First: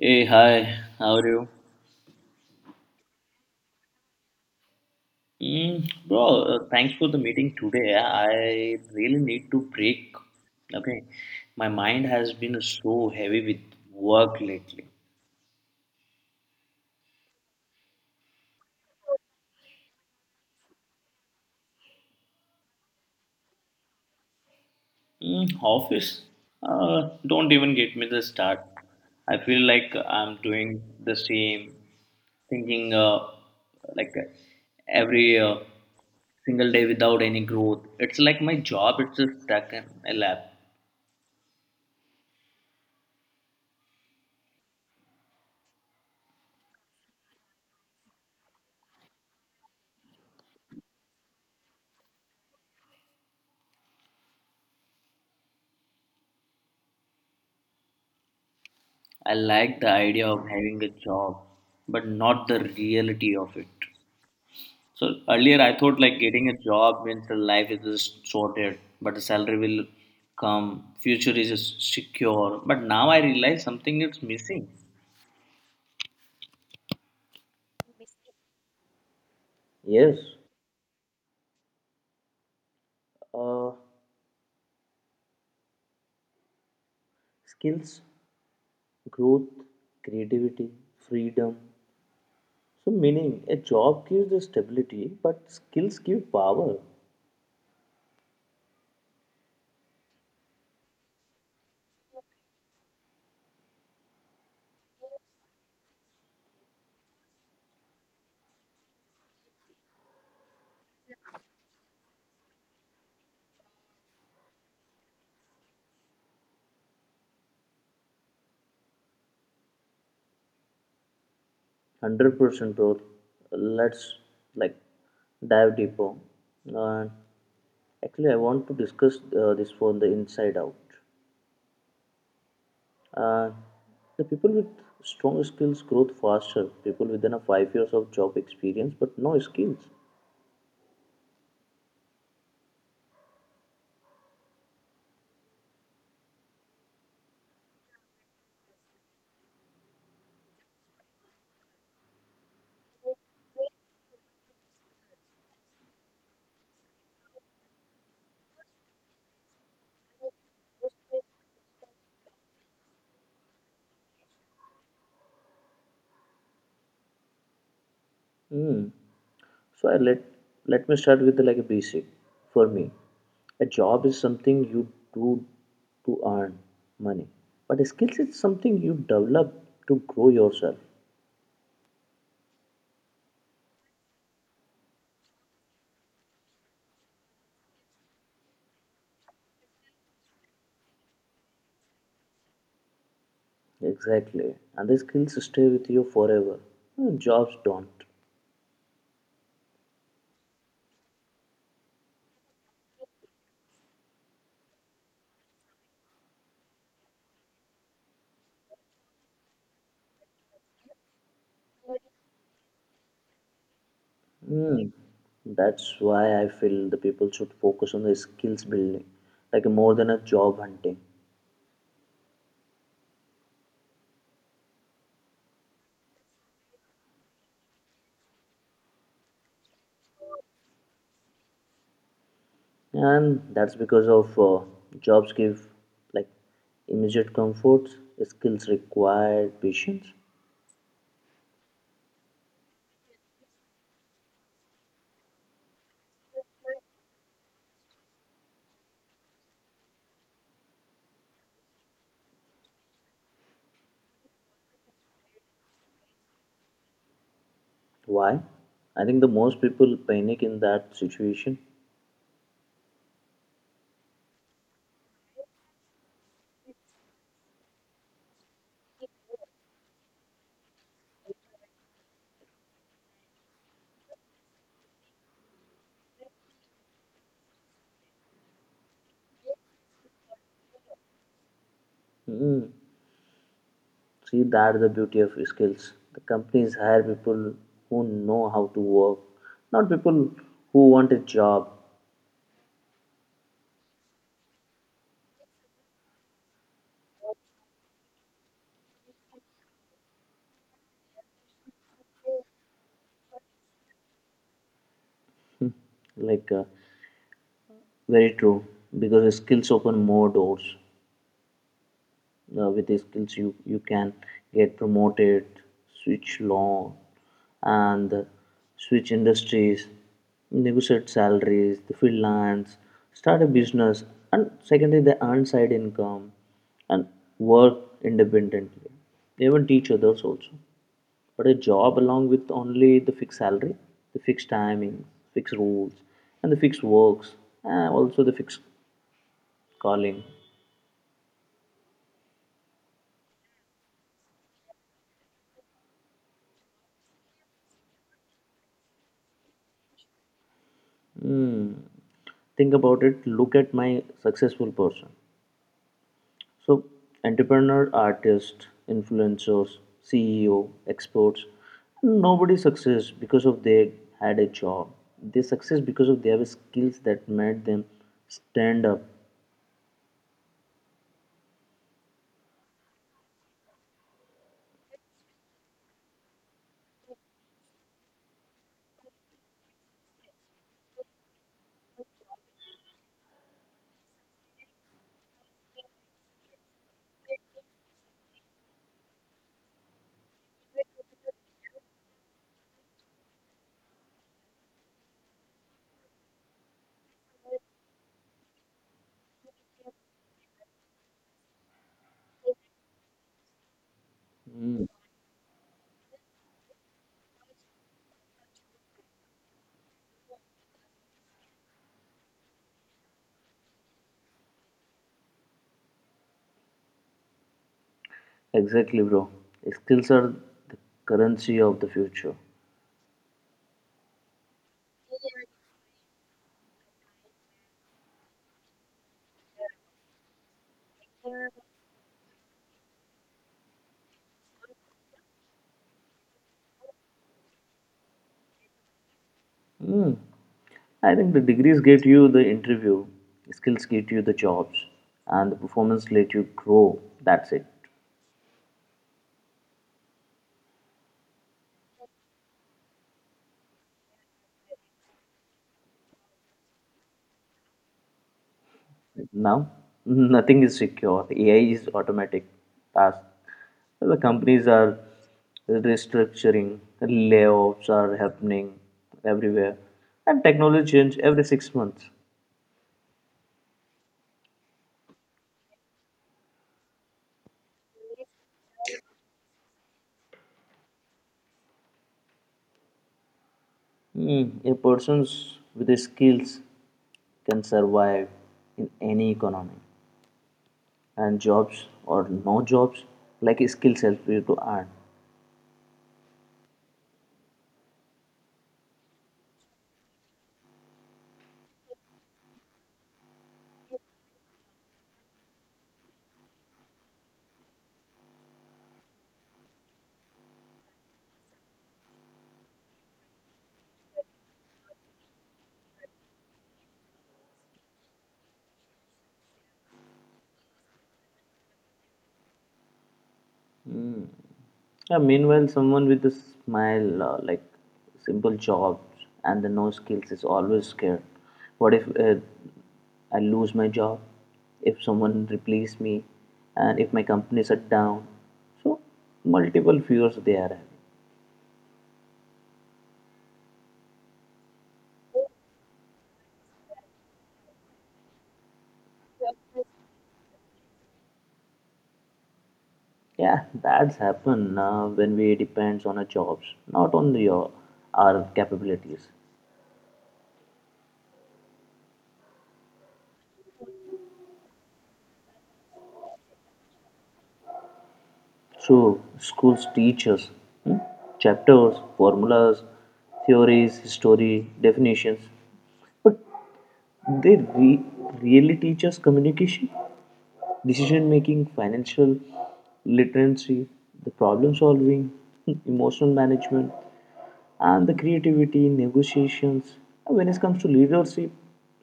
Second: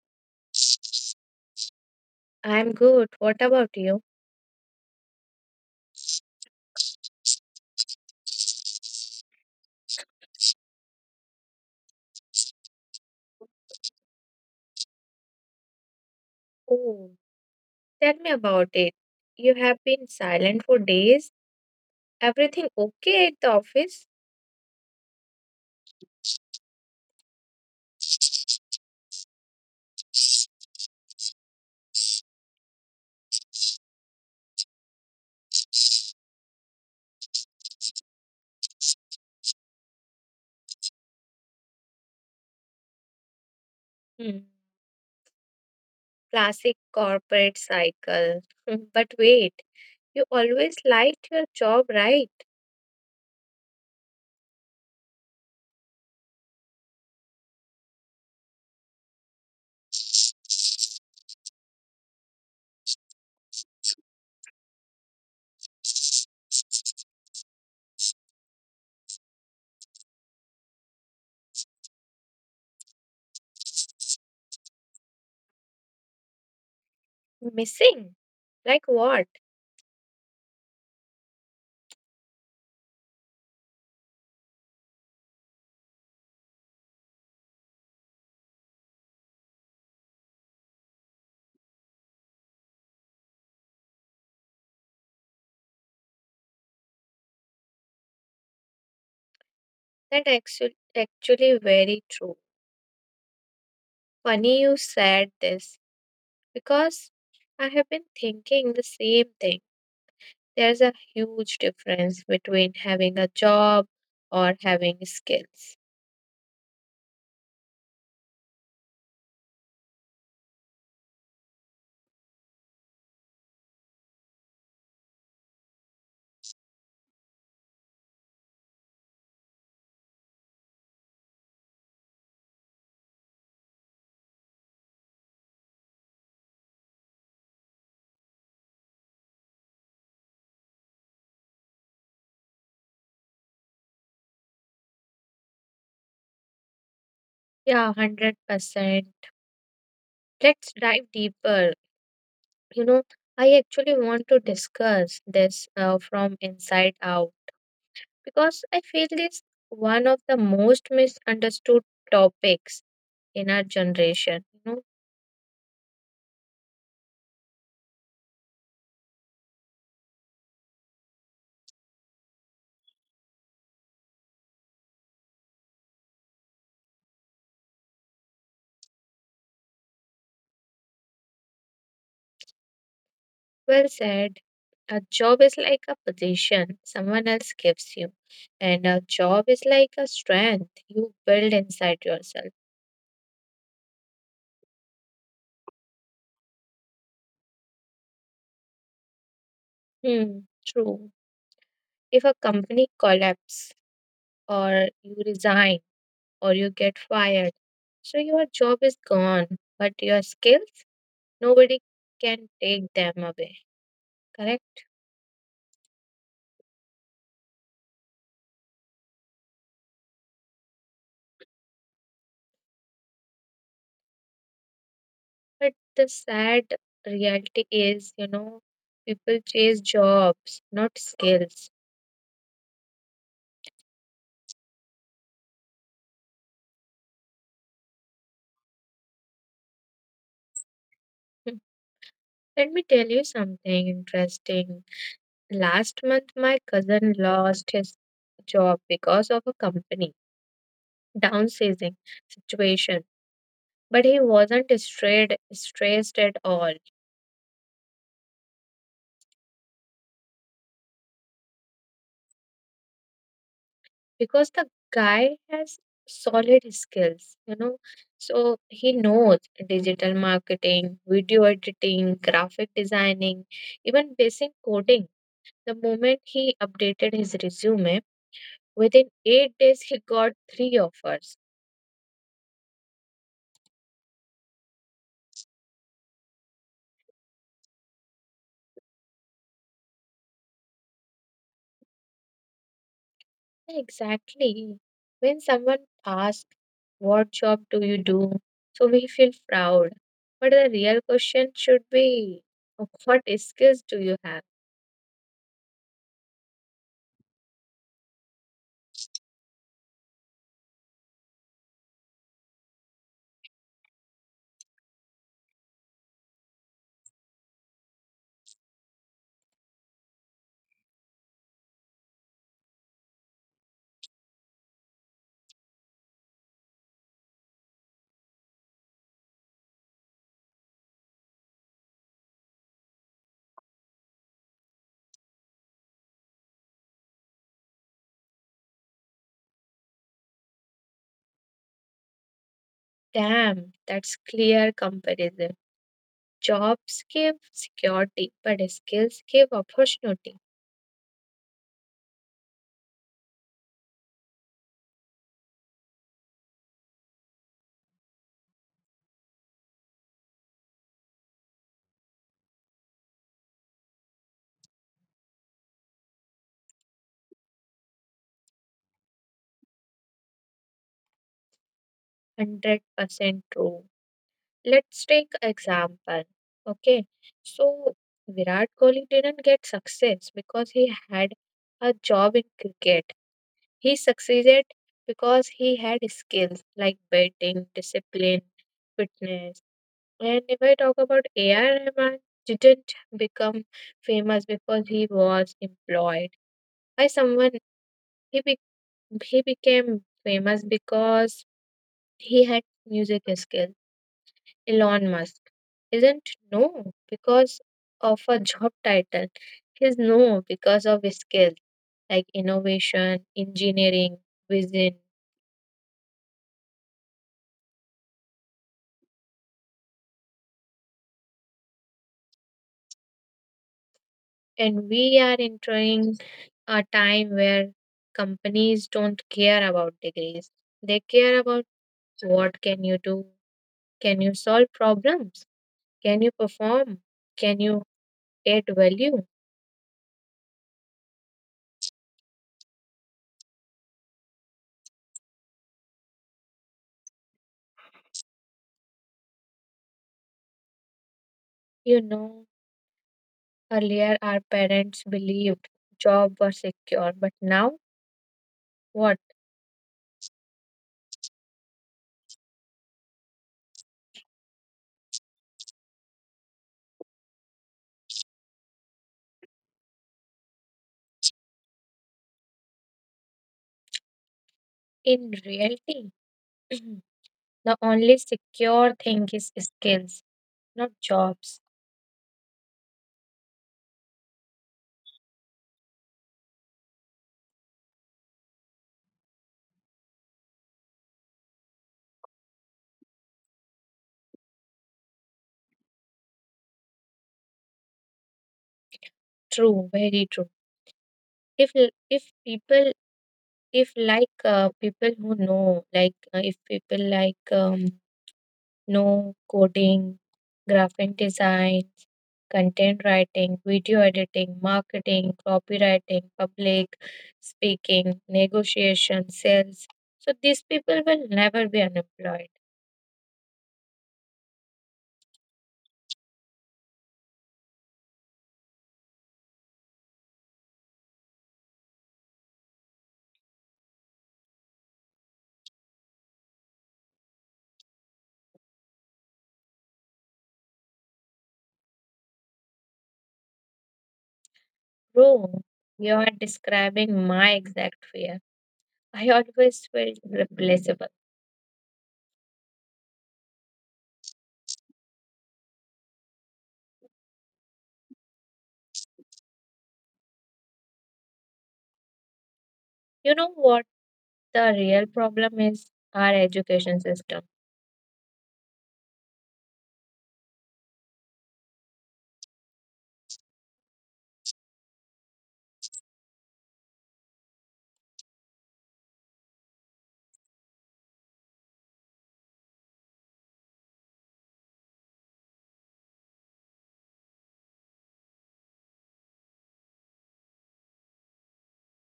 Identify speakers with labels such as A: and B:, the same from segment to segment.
A: Hey, hi, how are you?
B: I'm good. What about you?
A: Bro, thanks for the meeting today. I really need to break. Okay, my mind has been so heavy with work lately.
B: Oh, tell me about it. You have been silent for days. Everything okay at the office?
A: Mm, office? Don't even get me the start. I feel like I'm doing the same, thinking like every single day without any growth. It's like my job, it's just stuck in a lab.
B: Hmm. Classic corporate cycle. But wait, you always liked your job, right?
A: I like the idea of having a job, but not the reality of it. So earlier I thought like getting a job means the life is just sorted, but the salary will come, future is just secure. But now I realize something is missing.
B: Missing? Like what?
A: Yes, uh, skills, growth, creativity, freedom. So, meaning a job gives the stability, but skills give power.
B: That actually very true. Funny you said this because I have been thinking the same thing. There's a huge difference between having a job or having skills.
A: 100% bro, let's like dive deeper. uh, Actually, I want to discuss this from the inside out. uh, the people with strong skills grow faster, people within a 5 years of job experience but no skills.
B: Yeah, 100%. Let's dive deeper. You know, I actually want to discuss this from inside out because I feel this one of the most misunderstood topics in our generation.
A: Hmm. So I let let me start with like a basic. For me, a job is something you do to earn money, but skills is something you develop to grow yourself.
B: Well said. A job is like a position someone else gives you, and a job is like a strength you build inside yourself.
A: Exactly. And the skills stay with you forever. Jobs don't.
B: Hmm, True. If a company collapses, or you resign, or you get fired, so your job is gone, but your skills, nobody can take them away, correct?
A: Mm. That's why I feel the people should focus on the skills building, like more than a job hunting.
B: But the sad reality is, people chase jobs, not skills.
A: And that's because of jobs give like immediate comforts, skills require patience.
B: Hmm. Let me tell you something interesting. Last month, my cousin lost his job because of a company downsizing situation, but he wasn't strayed, stressed at all
A: Why? I think the most people panic in that situation.
B: because the guy has solid skills. So he knows digital marketing, video editing, graphic designing, even basic coding. The moment he updated his resume, within 8 days he got 3 offers.
A: Mm. See, that's the beauty of skills. The companies hire people who know how to work, not people who want a job.
B: Exactly. When someone asks, "What job do you do?" So we feel proud. But the real question should be, "What skills do you have?"
A: Like, very true. Because skills open more doors. With skills, you can get promoted, switch law, and switch industries, negotiate salaries, the freelance, start a business, and secondly, they earn side income and work independently. They even teach others also. But a job along with only the fixed salary, the fixed timing, fixed rules, and the fixed works, and also the fixed calling.
B: Damn, that's clear comparison. Jobs give security, but skills give opportunity.
A: Hmm. Think about it. Look at my successful person. So, entrepreneur, artist, influencers, CEO, experts. Nobody success because of they had a job. They success because of they have skills that made them stand up.
B: 100% true. Let's take example. Okay, so Virat Kohli didn't get success because he had a job in cricket. He succeeded because he had skills like batting, discipline, fitness. And if I talk about AR Rahman, didn't become famous because he was employed by someone. He, be- he became famous because he had music skills.
A: Hmm.
B: Elon Musk isn't no because of a job title. He's no because of his skills like innovation, engineering, vision.
A: Exactly, bro. Skills are the currency of the future.
B: And we are entering a time where companies don't care about degrees. They care about what can you do? Can you solve problems? Can you perform? Can you add value?
A: Hmm. I think the degrees get you the interview, skills get you the jobs, and the performance let you grow. That's it.
B: You know, Earlier our parents believed job was secure, but now what?
A: Now, nothing is secure. AI is automatic. Task. The companies are restructuring, layoffs are happening everywhere, and technology change every 6 months.
B: In reality, the only secure thing is skills, not jobs.
A: Mm, a person with the skills can survive in any economy, and jobs or no jobs, like skills help you to earn.
B: True, very true. If if people, if like, people who know, like, if people, like, know coding, graphic design, content writing, video editing, marketing, copywriting, public speaking, negotiation, sales. So these people will never be unemployed.
A: Yeah, meanwhile someone with a smile, like simple jobs and the no skills, is always scared. What if I lose my job, if someone replace me, and if my company shut down? So multiple fears they are having.
B: Bro, you are describing my exact fear. I always felt replaceable.
A: Yeah, that's happen when we depends on our jobs, not on the, our capabilities.
B: You know what? The real problem is our education system.
A: So schools teach us, hmm, chapters, formulas, theories, history, definitions, but They re- really teach us communication, decision making, financial literacy, the problem solving, emotional management, and the creativity, negotiations. And when it comes to leadership,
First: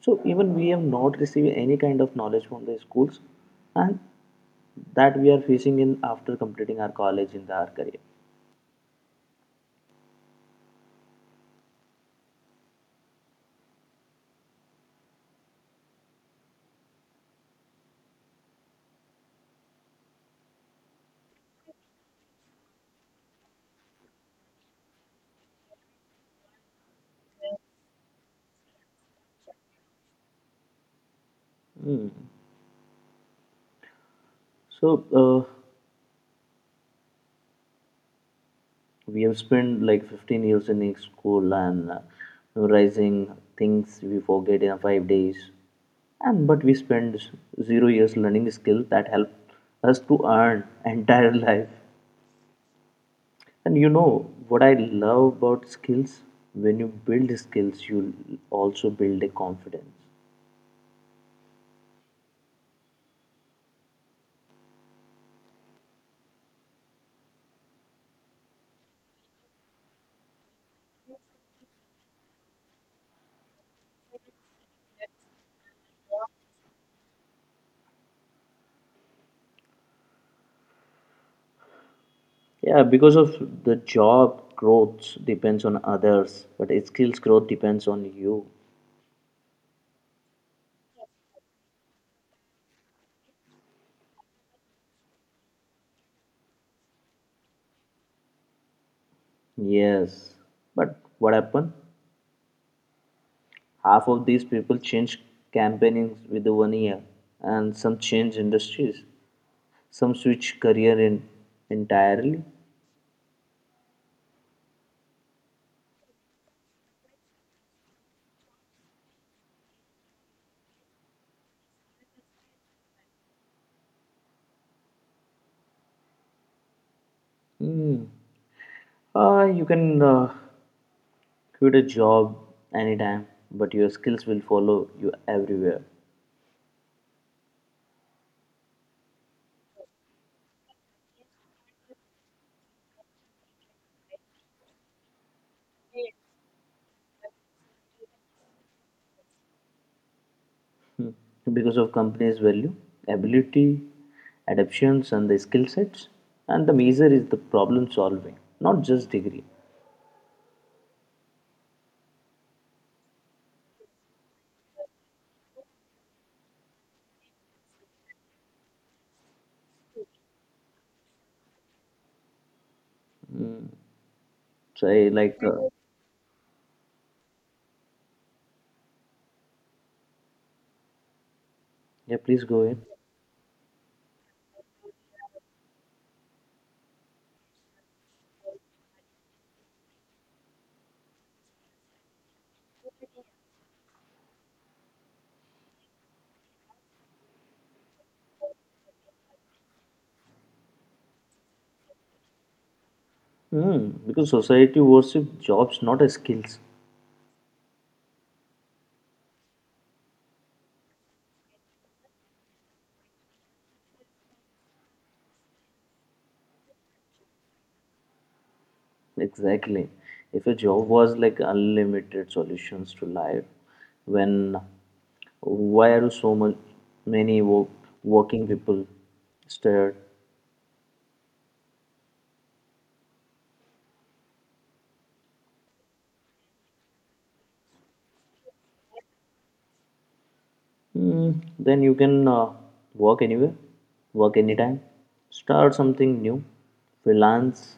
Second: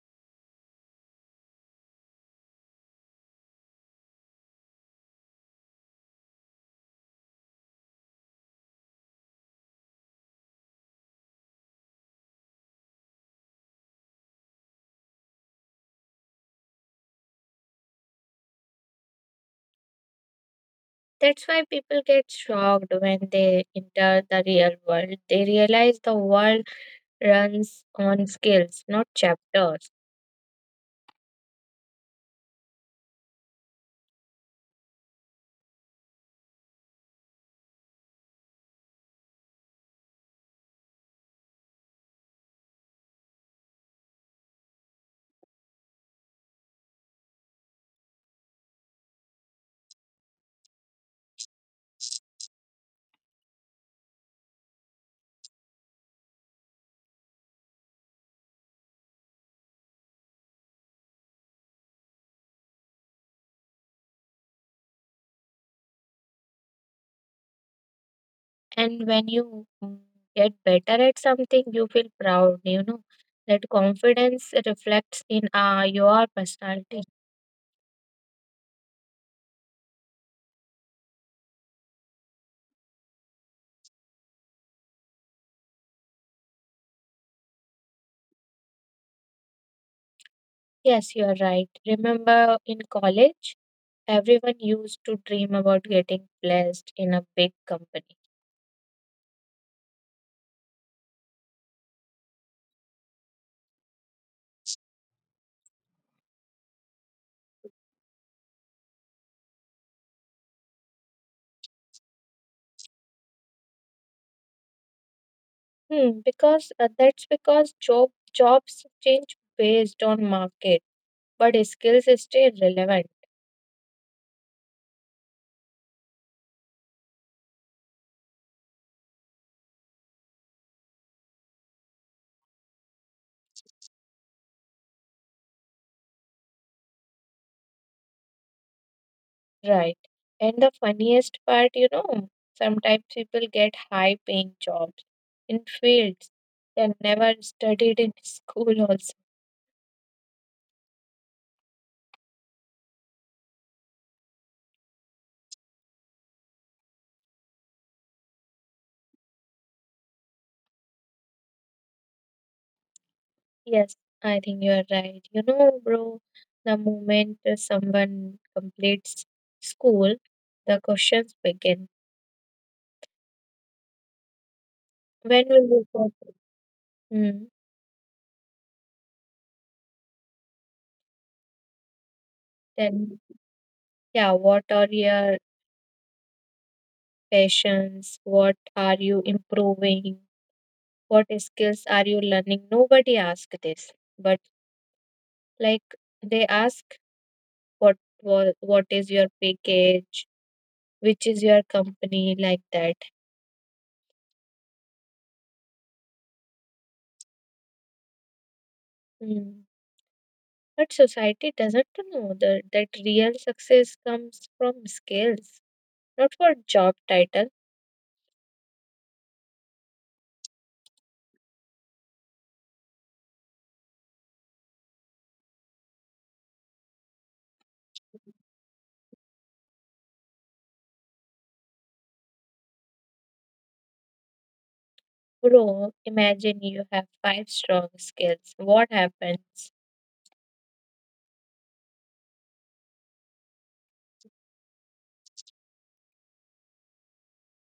A: so even we have not received any kind of knowledge from the schools, and that we are facing in after completing our college in our career.
B: That's why people get shocked when they enter the real world. They realize the world runs on skills, not chapters.
A: So. Uh, we have spent like 15 years in each school and memorizing things we forget in 5 days, and but we spend 0 years learning skills that help us to earn entire life. And you know what I love about skills, when you build skills you also build a confidence.
B: And when you get better at something, you feel proud. That confidence reflects in your personality.
A: Yeah, because of the job growth depends on others, but skills growth depends on you.
B: Yes, you are right. Remember in college, everyone used to dream about getting placed in a big company.
A: Yes, but what happened? Half of these people change companies within 1 year, and some change industries. Some switch career in entirely.
B: Because that's because jobs change based on market, but skills stay relevant,
A: Hmm. You can quit a job anytime, but your skills will follow you everywhere.
B: right? And the funniest part, sometimes people get high paying jobs in fields they never studied in school, also.
A: Hmm. Because of companies' value, ability, adaptations, and the skill sets. And the major is the problem solving, not just degree.
B: Yes, I think you are right. Bro, the moment someone completes school, the questions begin.
A: So, I like,
B: When will you graduate? Hmm.
A: yeah, please go ahead.
B: Then, yeah, what are your passions? What are you improving? What skills are you learning? Nobody asks this, but like they ask, what is your package, which is your company, like that.
A: Hmm. Because society worship jobs, not as skills.
B: Mm. But society doesn't know that real success comes from skills, not for job title.
A: Exactly. If a job was like unlimited solutions to life, when why are so much many work, working people stared?
B: Bro, imagine you have five strong skills. What happens?
A: Mm, then you can work anywhere, work anytime, start something new, freelance,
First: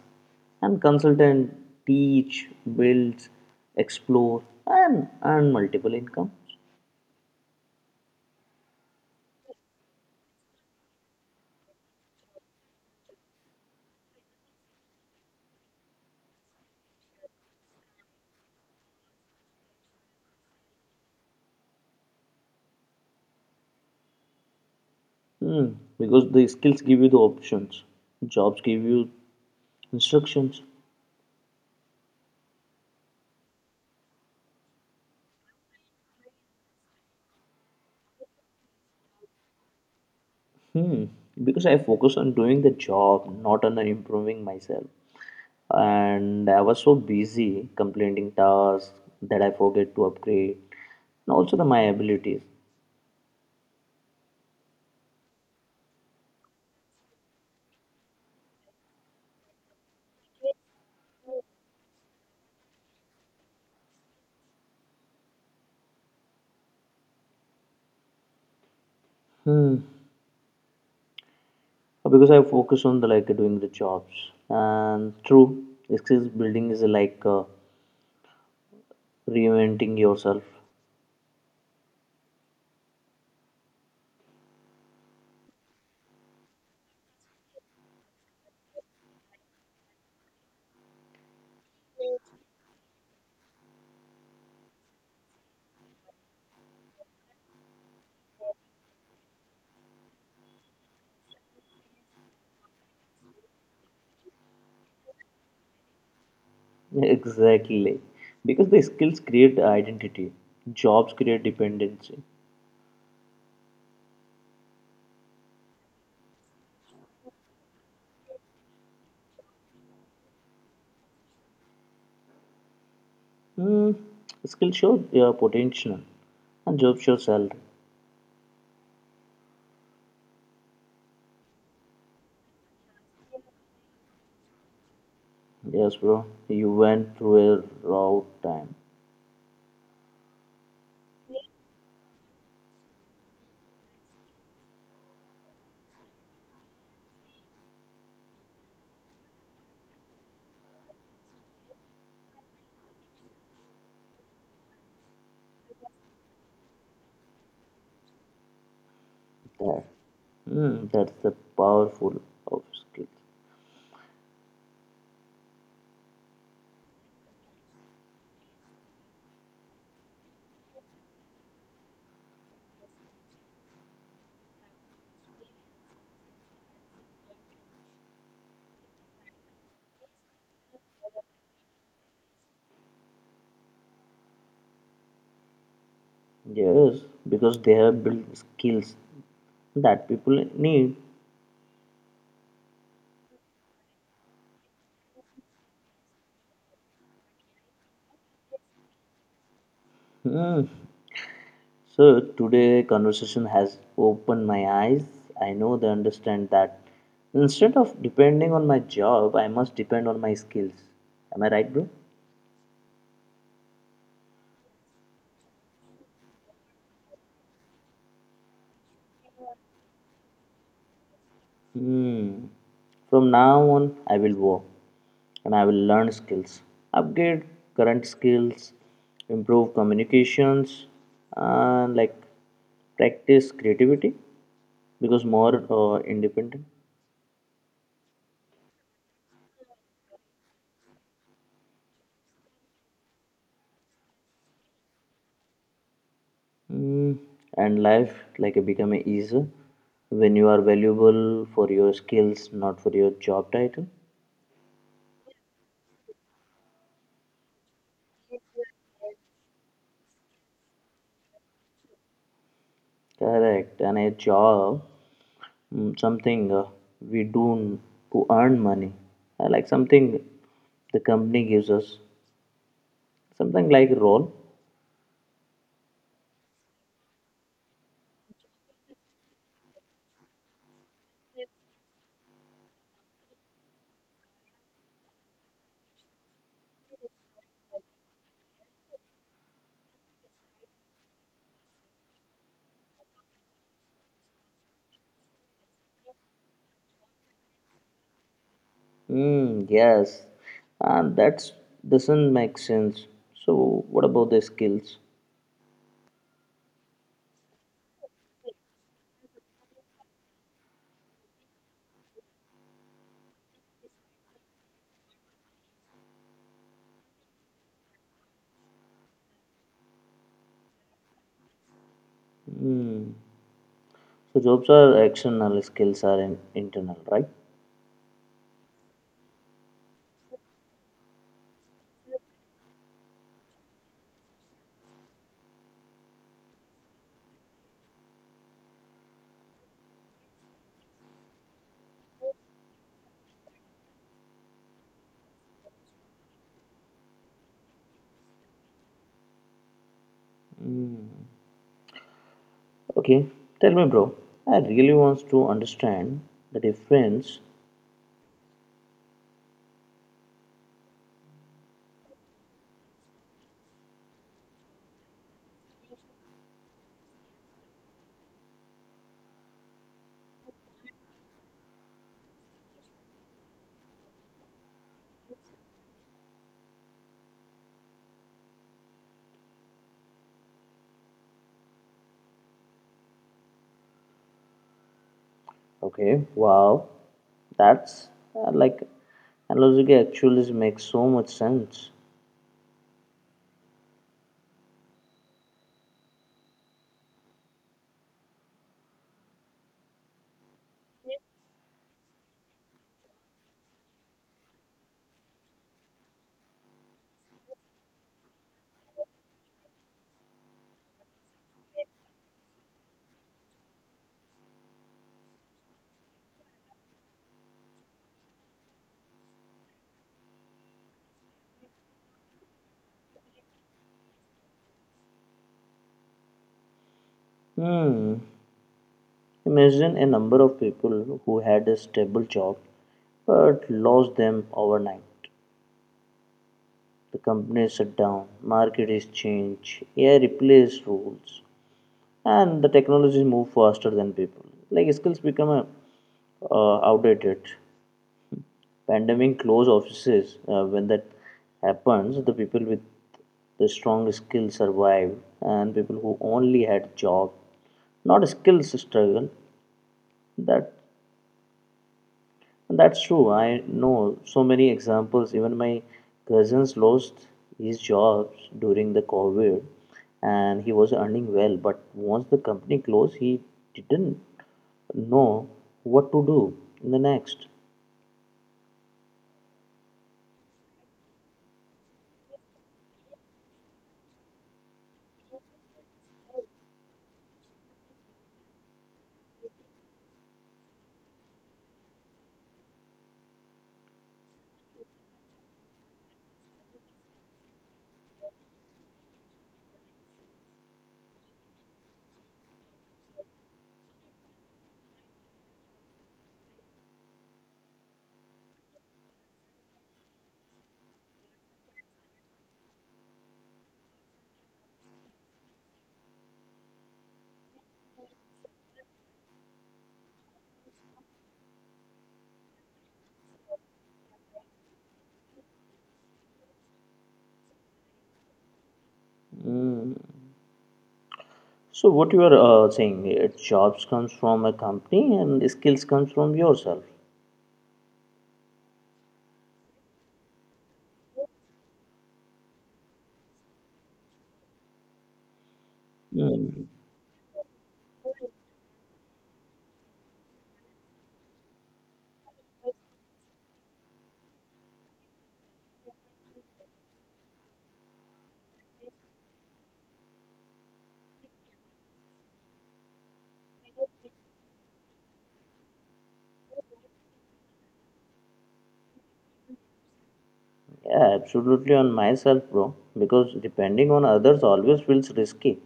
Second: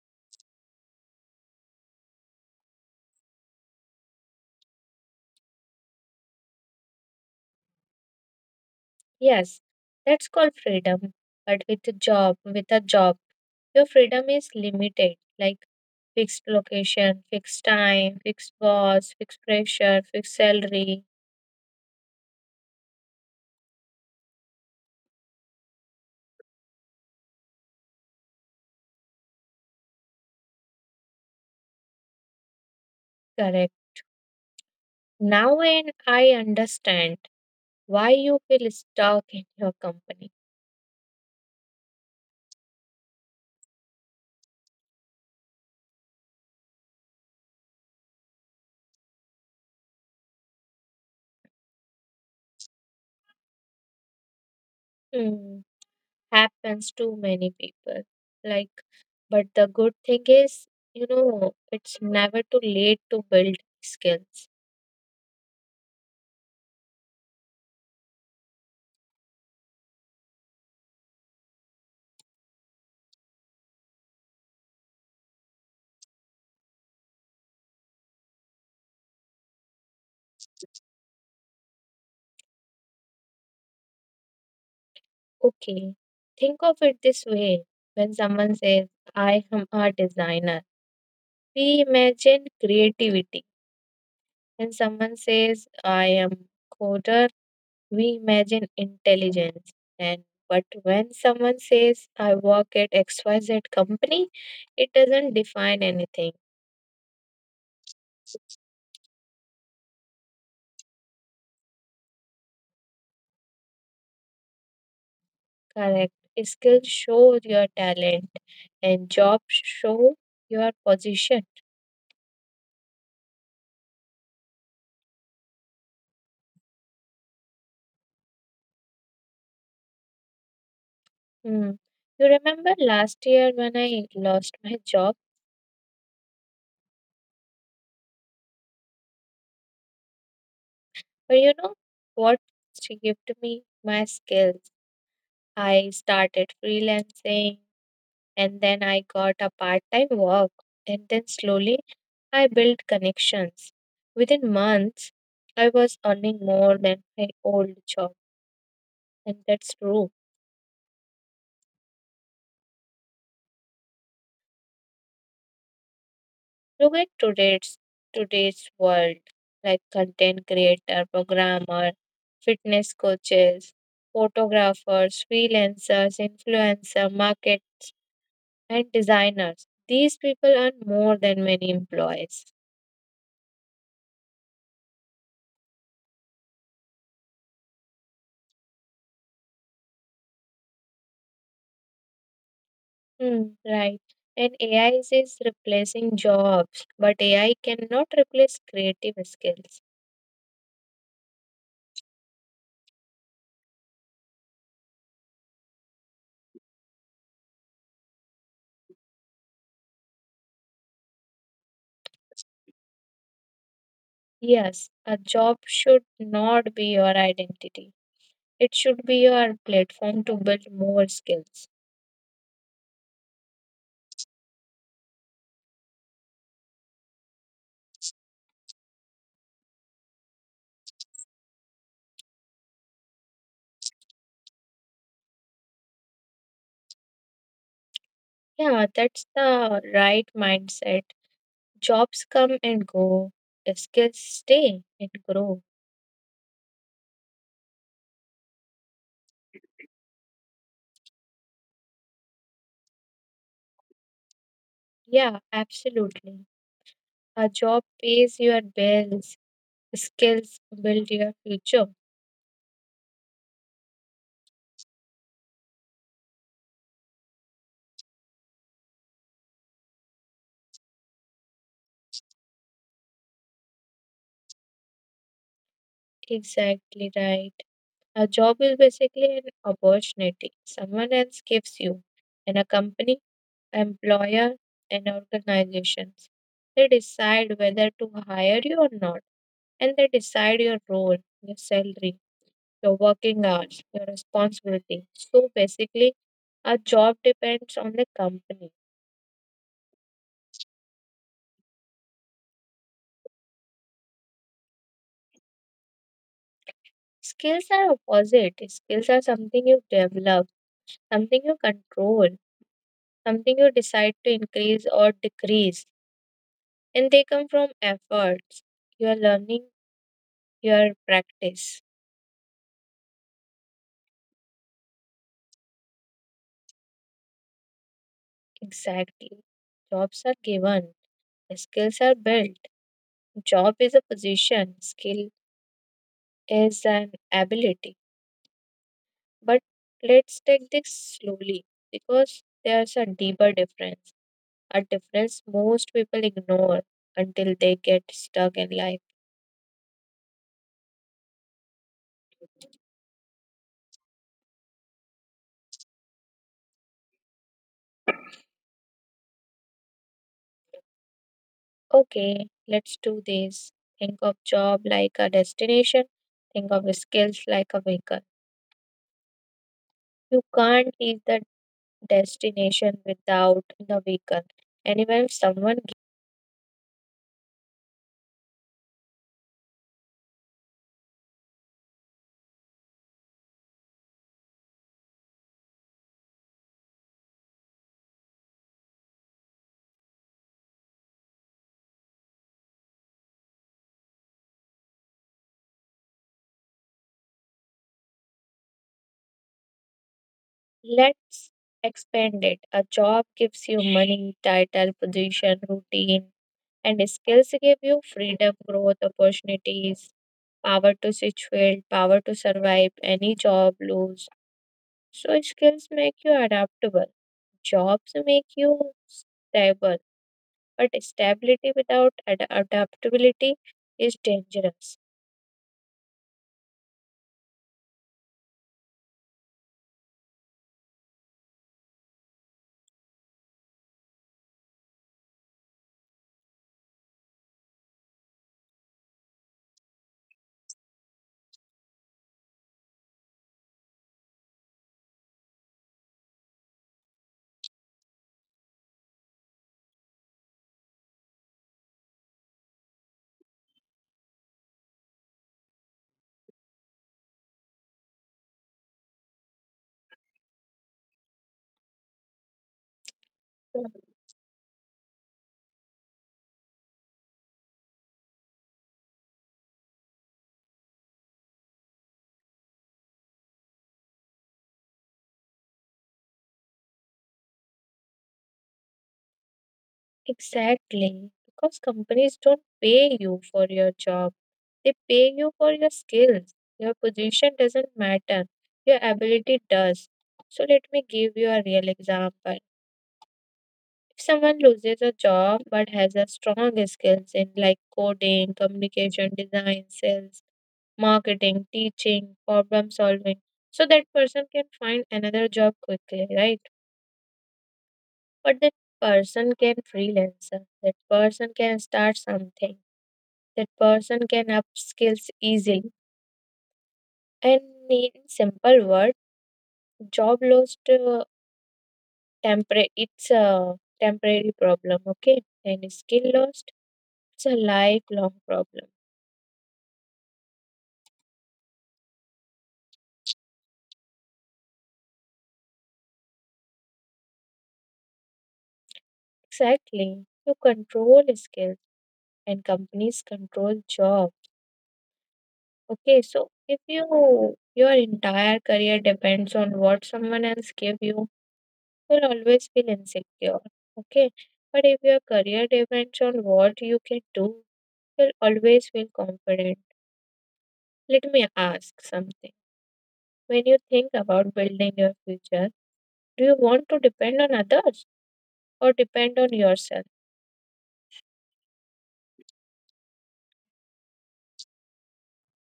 A: and consultant, teach, build, explore, and earn multiple incomes.
B: Yes, that's called freedom. But with a job, your freedom is limited. Like, fixed location, fixed time, fixed boss, fixed pressure, fixed salary.
A: Hmm, because the skills give you the options, jobs give you instructions.
B: Correct. Now, and I understand why you feel stuck in your company.
A: Hmm, because I focus on doing the job, not on improving myself. And I was so busy completing tasks that I forget to upgrade, and also the my abilities.
B: Hmm. Happens to many people. Like, but the good thing is, it's never too late to build skills.
A: Hmm, because I focus on the like doing the jobs. And true, skills building is like reinventing yourself.
B: Okay. Think of it this way. When someone says, "I am a designer," we imagine creativity. When someone says, "I am coder," we imagine intelligence, and but when someone says I work at XYZ company, it doesn't define anything.
A: Exactly. Because the skills create identity, jobs create dependency.
B: Correct. Skills show your talent, and jobs show your position.
A: Hmm. Skills show your potential, and jobs show salary.
B: Hmm. You remember last year when I lost my job?
A: Yes, bro, you went through a raw time.
B: But you know what she gave to me? My skills. I started freelancing, and then I got a part-time work, and then slowly I built connections. Within months, I was earning more than my old job, and that's
A: That,
B: true.
A: That's the powerful of skills.
B: Look at today's world, like content creator, programmer, fitness coaches, photographers, freelancers, influencer, market, and designers. These people earn more than many employees.
A: Yes, because they have built skills that people need.
B: Hmm, right. And AI is replacing jobs, but AI cannot replace creative skills.
A: Hmm, so today conversation has opened my eyes. I know they understand that instead of depending on my job, I must depend on my skills. Am I right, bro?
B: Yes, a job should not be your identity. It should be your platform to build more skills.
A: Hmm. From now on, I will work and I will learn skills, upgrade current skills, improve communications, and like practice creativity because more independent.
B: Yeah, that's the right mindset. Jobs come and go, skills stay and grow.
A: Mm, and life like it become easier when you are valuable for your skills, not for your job title.
B: Yeah, absolutely. A job pays your bills, skills build your future.
A: Correct. And a job, mm, something we do to earn money. Like something the company gives us, something like role.
B: Exactly right. A job is basically an opportunity someone else gives you, and a company, employer, and organizations. They decide whether to hire you or not, and they decide your role, your salary, your working hours, your responsibility. So basically, a job depends on the company.
A: Mm, yes, and that's doesn't make sense. So what about the skills?
B: Skills are opposite. Skills are something you develop, something you control, something you decide to increase or decrease, and they come from efforts, your learning, your practice.
A: Mm. So jobs are external, skills are internal, right?
B: Exactly. Jobs are given. Skills are built. Job is a position, skill is an ability. But let's take this slowly because there's a deeper difference, a difference most people ignore until they get stuck in life.
A: Okay, tell me, bro. I really wants to understand the difference.
B: Okay, let's do this. Think of job like a destination, think of skills like a vehicle. You can't leave the destination without the vehicle. And even if someone.
A: Okay, wow, that's like analogy actually makes so much sense.
B: Let's expand it. A job gives you money, title, position, routine, and skills give you freedom, growth, opportunities, power to switch field, power to survive any job lose. So skills make you adaptable. Jobs make you stable, but stability without adaptability is dangerous.
A: Hmm. Imagine a number of people who had a stable job but lost them overnight. The company shut down, market is changed, AI replaced rules, and the technologies move faster than people. Like skills become outdated, pandemic close offices when that happens, the people with the strong skills survive, and people who only had job not skills struggle. That, that's true. I know so many examples. Even my cousins lost his jobs during the COVID, and he was earning well, but once the company closed he didn't know what to do in the next.
B: Exactly, because companies don't pay you for your job. They pay you for your skills. Your position doesn't matter, your ability does. So, let me give you a real example. If someone loses a job but has a strong skills in like coding, communication, design, sales, marketing, teaching, problem solving, so that person can find another job quickly, right? But that person can freelancer. That person can start something. That person can up skills easily. And in simple word, job lost, temporary it's a temporary problem, okay? And skill lost, it's a lifelong problem.
A: Mm, so what you are saying, jobs comes from a company and skills comes from yourself.
B: Exactly. You control skills, and companies control job. Okay, so
A: Hmm.
B: if your entire career depends on what someone else give you, you'll always feel insecure. Okay. But if your career depends on what you can do, will always feel confident. Let me ask something. When you think about building your future, do you want to depend on others or depend on yourself?
A: Yeah, absolutely on myself, bro. Because depending on others always feels risky.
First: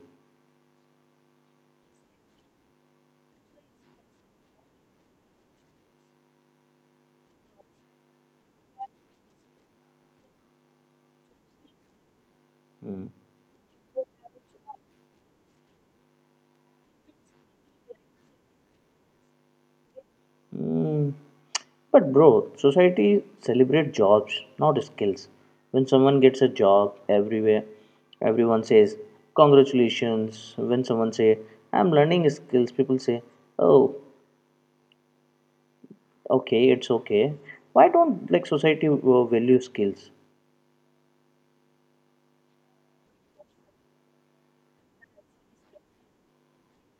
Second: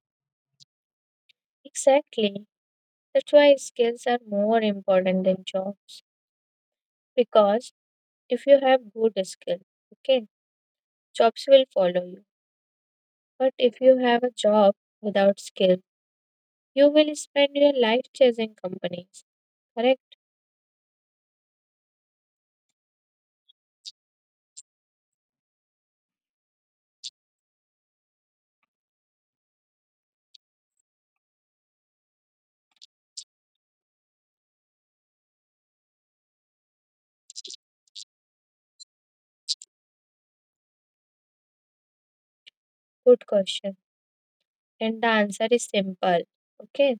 B: Exactly. That's why skills are more important than jobs. Because if you have good skills, okay, jobs will follow you. But if you have a job without skill, you will spend your life chasing companies. Correct?
A: Hmm. But bro, society celebrate jobs, not skills. When someone gets a job everywhere, everyone says congratulations. When someone say I'm learning skills, people say, oh, okay, it's okay. Why don't like society value skills?
B: Good question. And the answer is simple. Okay.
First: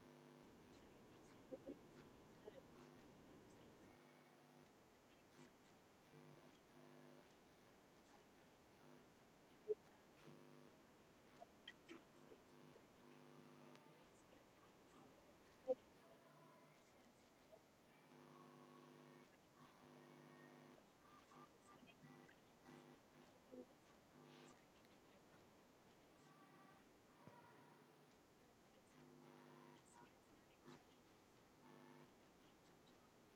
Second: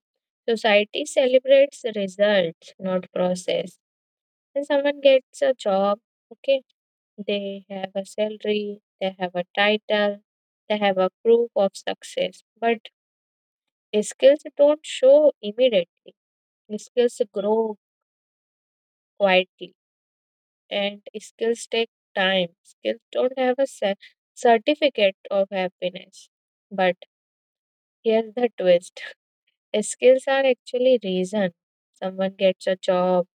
B: Society celebrates results, not process. When someone gets a job, okay, they have a salary, they have a title, they have a proof of success. But skills don't show immediately. Skills grow quietly, and skills take time. Skills don't have a certificate of happiness. But here's the twist: skills are actually reason someone gets a job.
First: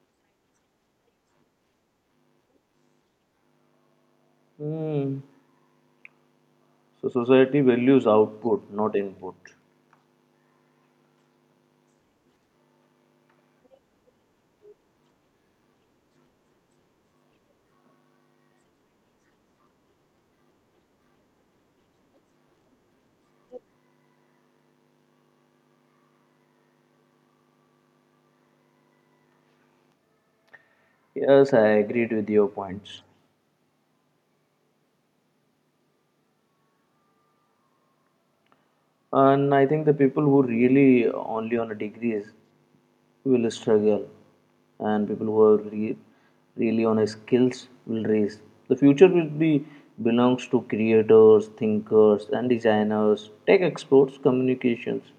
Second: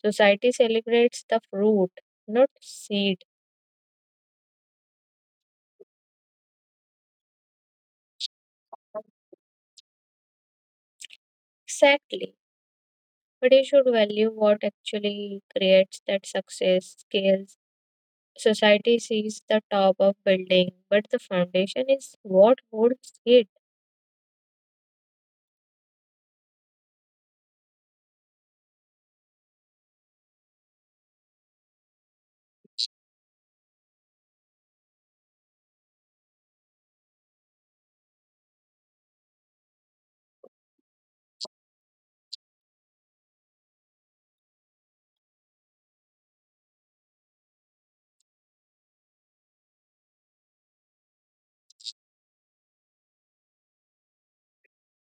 B: Society celebrates the fruit, not seed.
A: Hmm. So society values output, not input.
B: Exactly. But you should value what actually creates that success, skills. Society sees the top of building, but the foundation is what holds it.
A: Yes, I agreed with your points. And I think the people who really only on a degrees will struggle, and people who are really on a skills will raise. The future will be belongs to creators, thinkers, and designers, tech experts, communications,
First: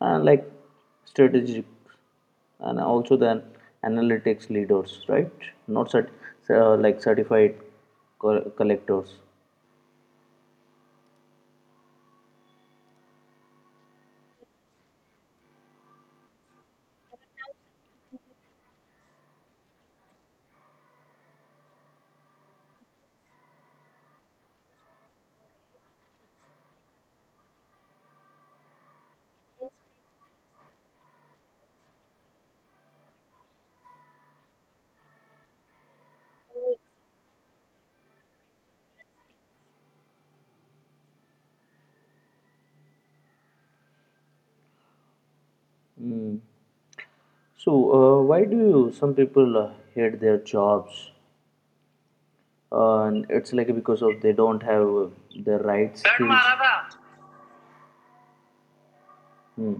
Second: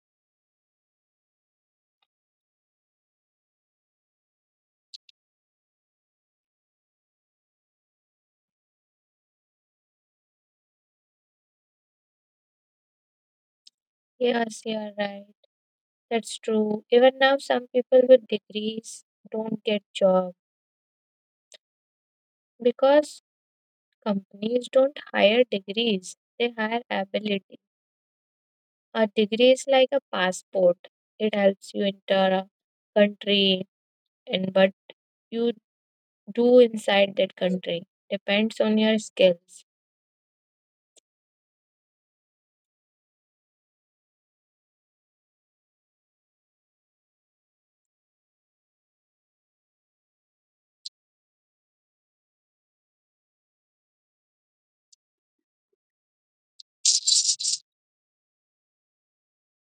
A: and like strategic, and also then analytics leaders, right, not like certified collectors.
B: Yes, you are right. That's true. Even now, some people with degrees don't get job because companies don't hire degrees. They hire ability. A degree is like a passport. It helps you enter a country, and what you do inside that country depends on your skills.
A: Mm. So why do some people hate their jobs? And it's like because of they don't have the right skills. Hmm.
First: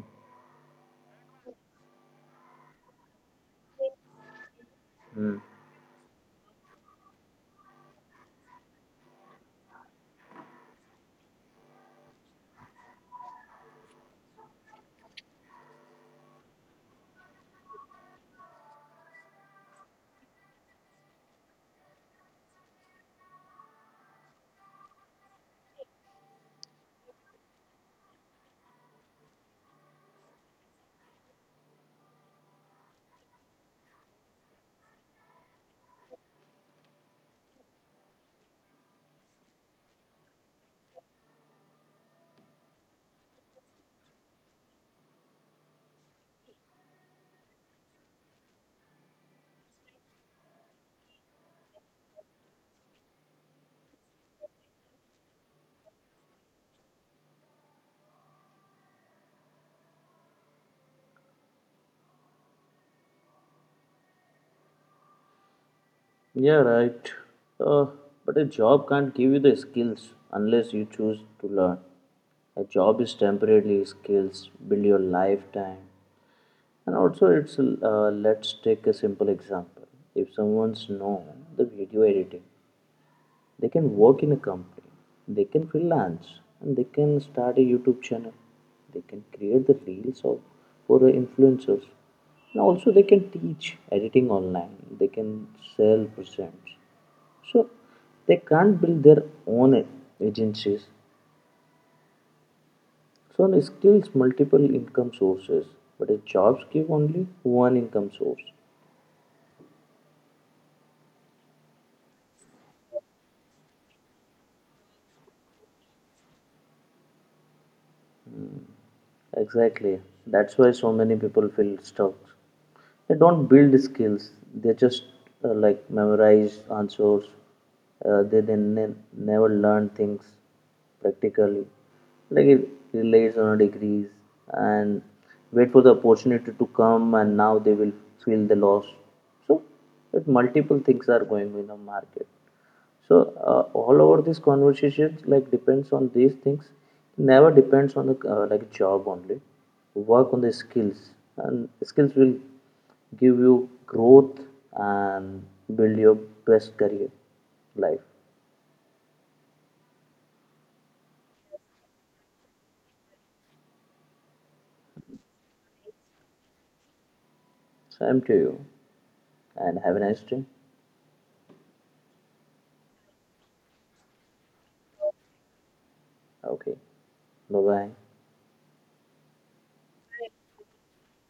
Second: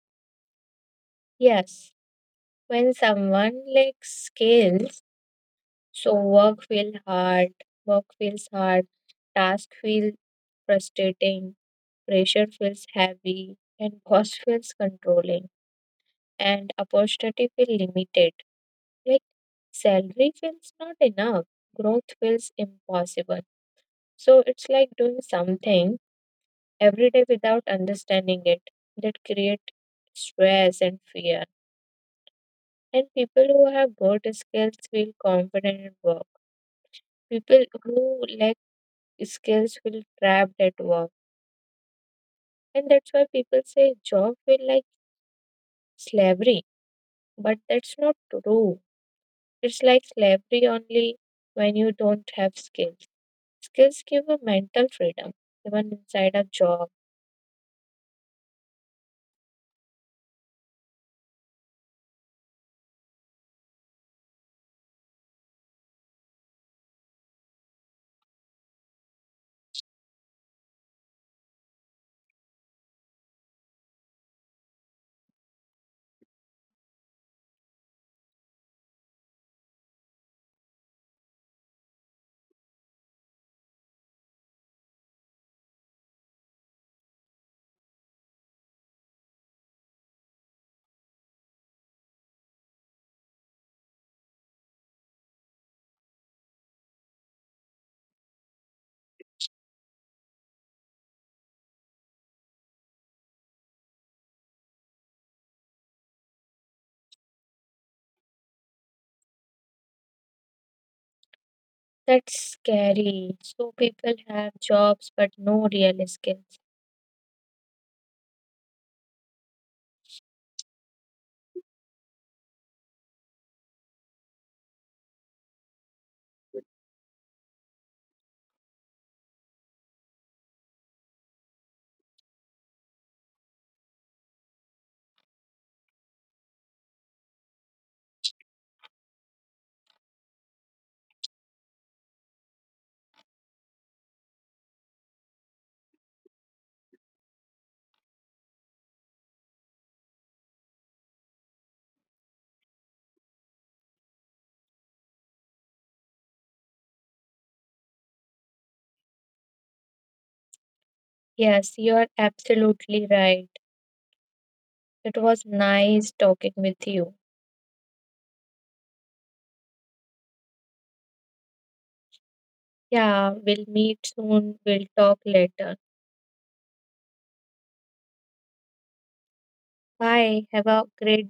B: Yes, when someone lacks skills,
A: Hmm.
B: so work feels hard, task feel frustrating, pressure feels heavy, and boss feels controlling, and opportunity feel limited. Like, salary feels not enough, growth feels impossible. So it's like doing something every day without understanding it that create stress and fear. And people who have good skills feel confident at work. People who lack skills feel trapped at work. And that's why people say job feel like slavery. But that's not true. It's like slavery only when you don't have skills. Skills give a mental freedom even inside a job.
A: Yeah, right. Uh, but a job can't give you the skills unless you choose to learn. A job is temporarily, skills build your lifetime. And also, it's let's take a simple example. If someone's known the video editing, they can work in a company, they can freelance, and they can start a YouTube channel. They can create the reels of, for the influencers. And also, they can teach editing online. They can sell presents. So, they can't build their own agencies. So, the skills multiple income sources, but the jobs give only 1 income source.
B: That's scary. So people have jobs but no real skills.
A: Exactly. That's why so many people feel stuck. They don't build skills. They just like memorize answers. They then never learn things practically. Like it relies on degrees and wait for the opportunity to come, and now they will feel the loss. So, with multiple things are going in the market. So all over these conversations like depends on these things. Never depends on the like job only. Work on the skills, and skills will give you growth and build your best career life.
B: Yes, you're absolutely right. It was nice talking with you.
A: Same to you, and have a nice day.
B: Yeah, we'll meet soon. We'll talk later.
A: Okay, bye bye.
B: Bye. Have a great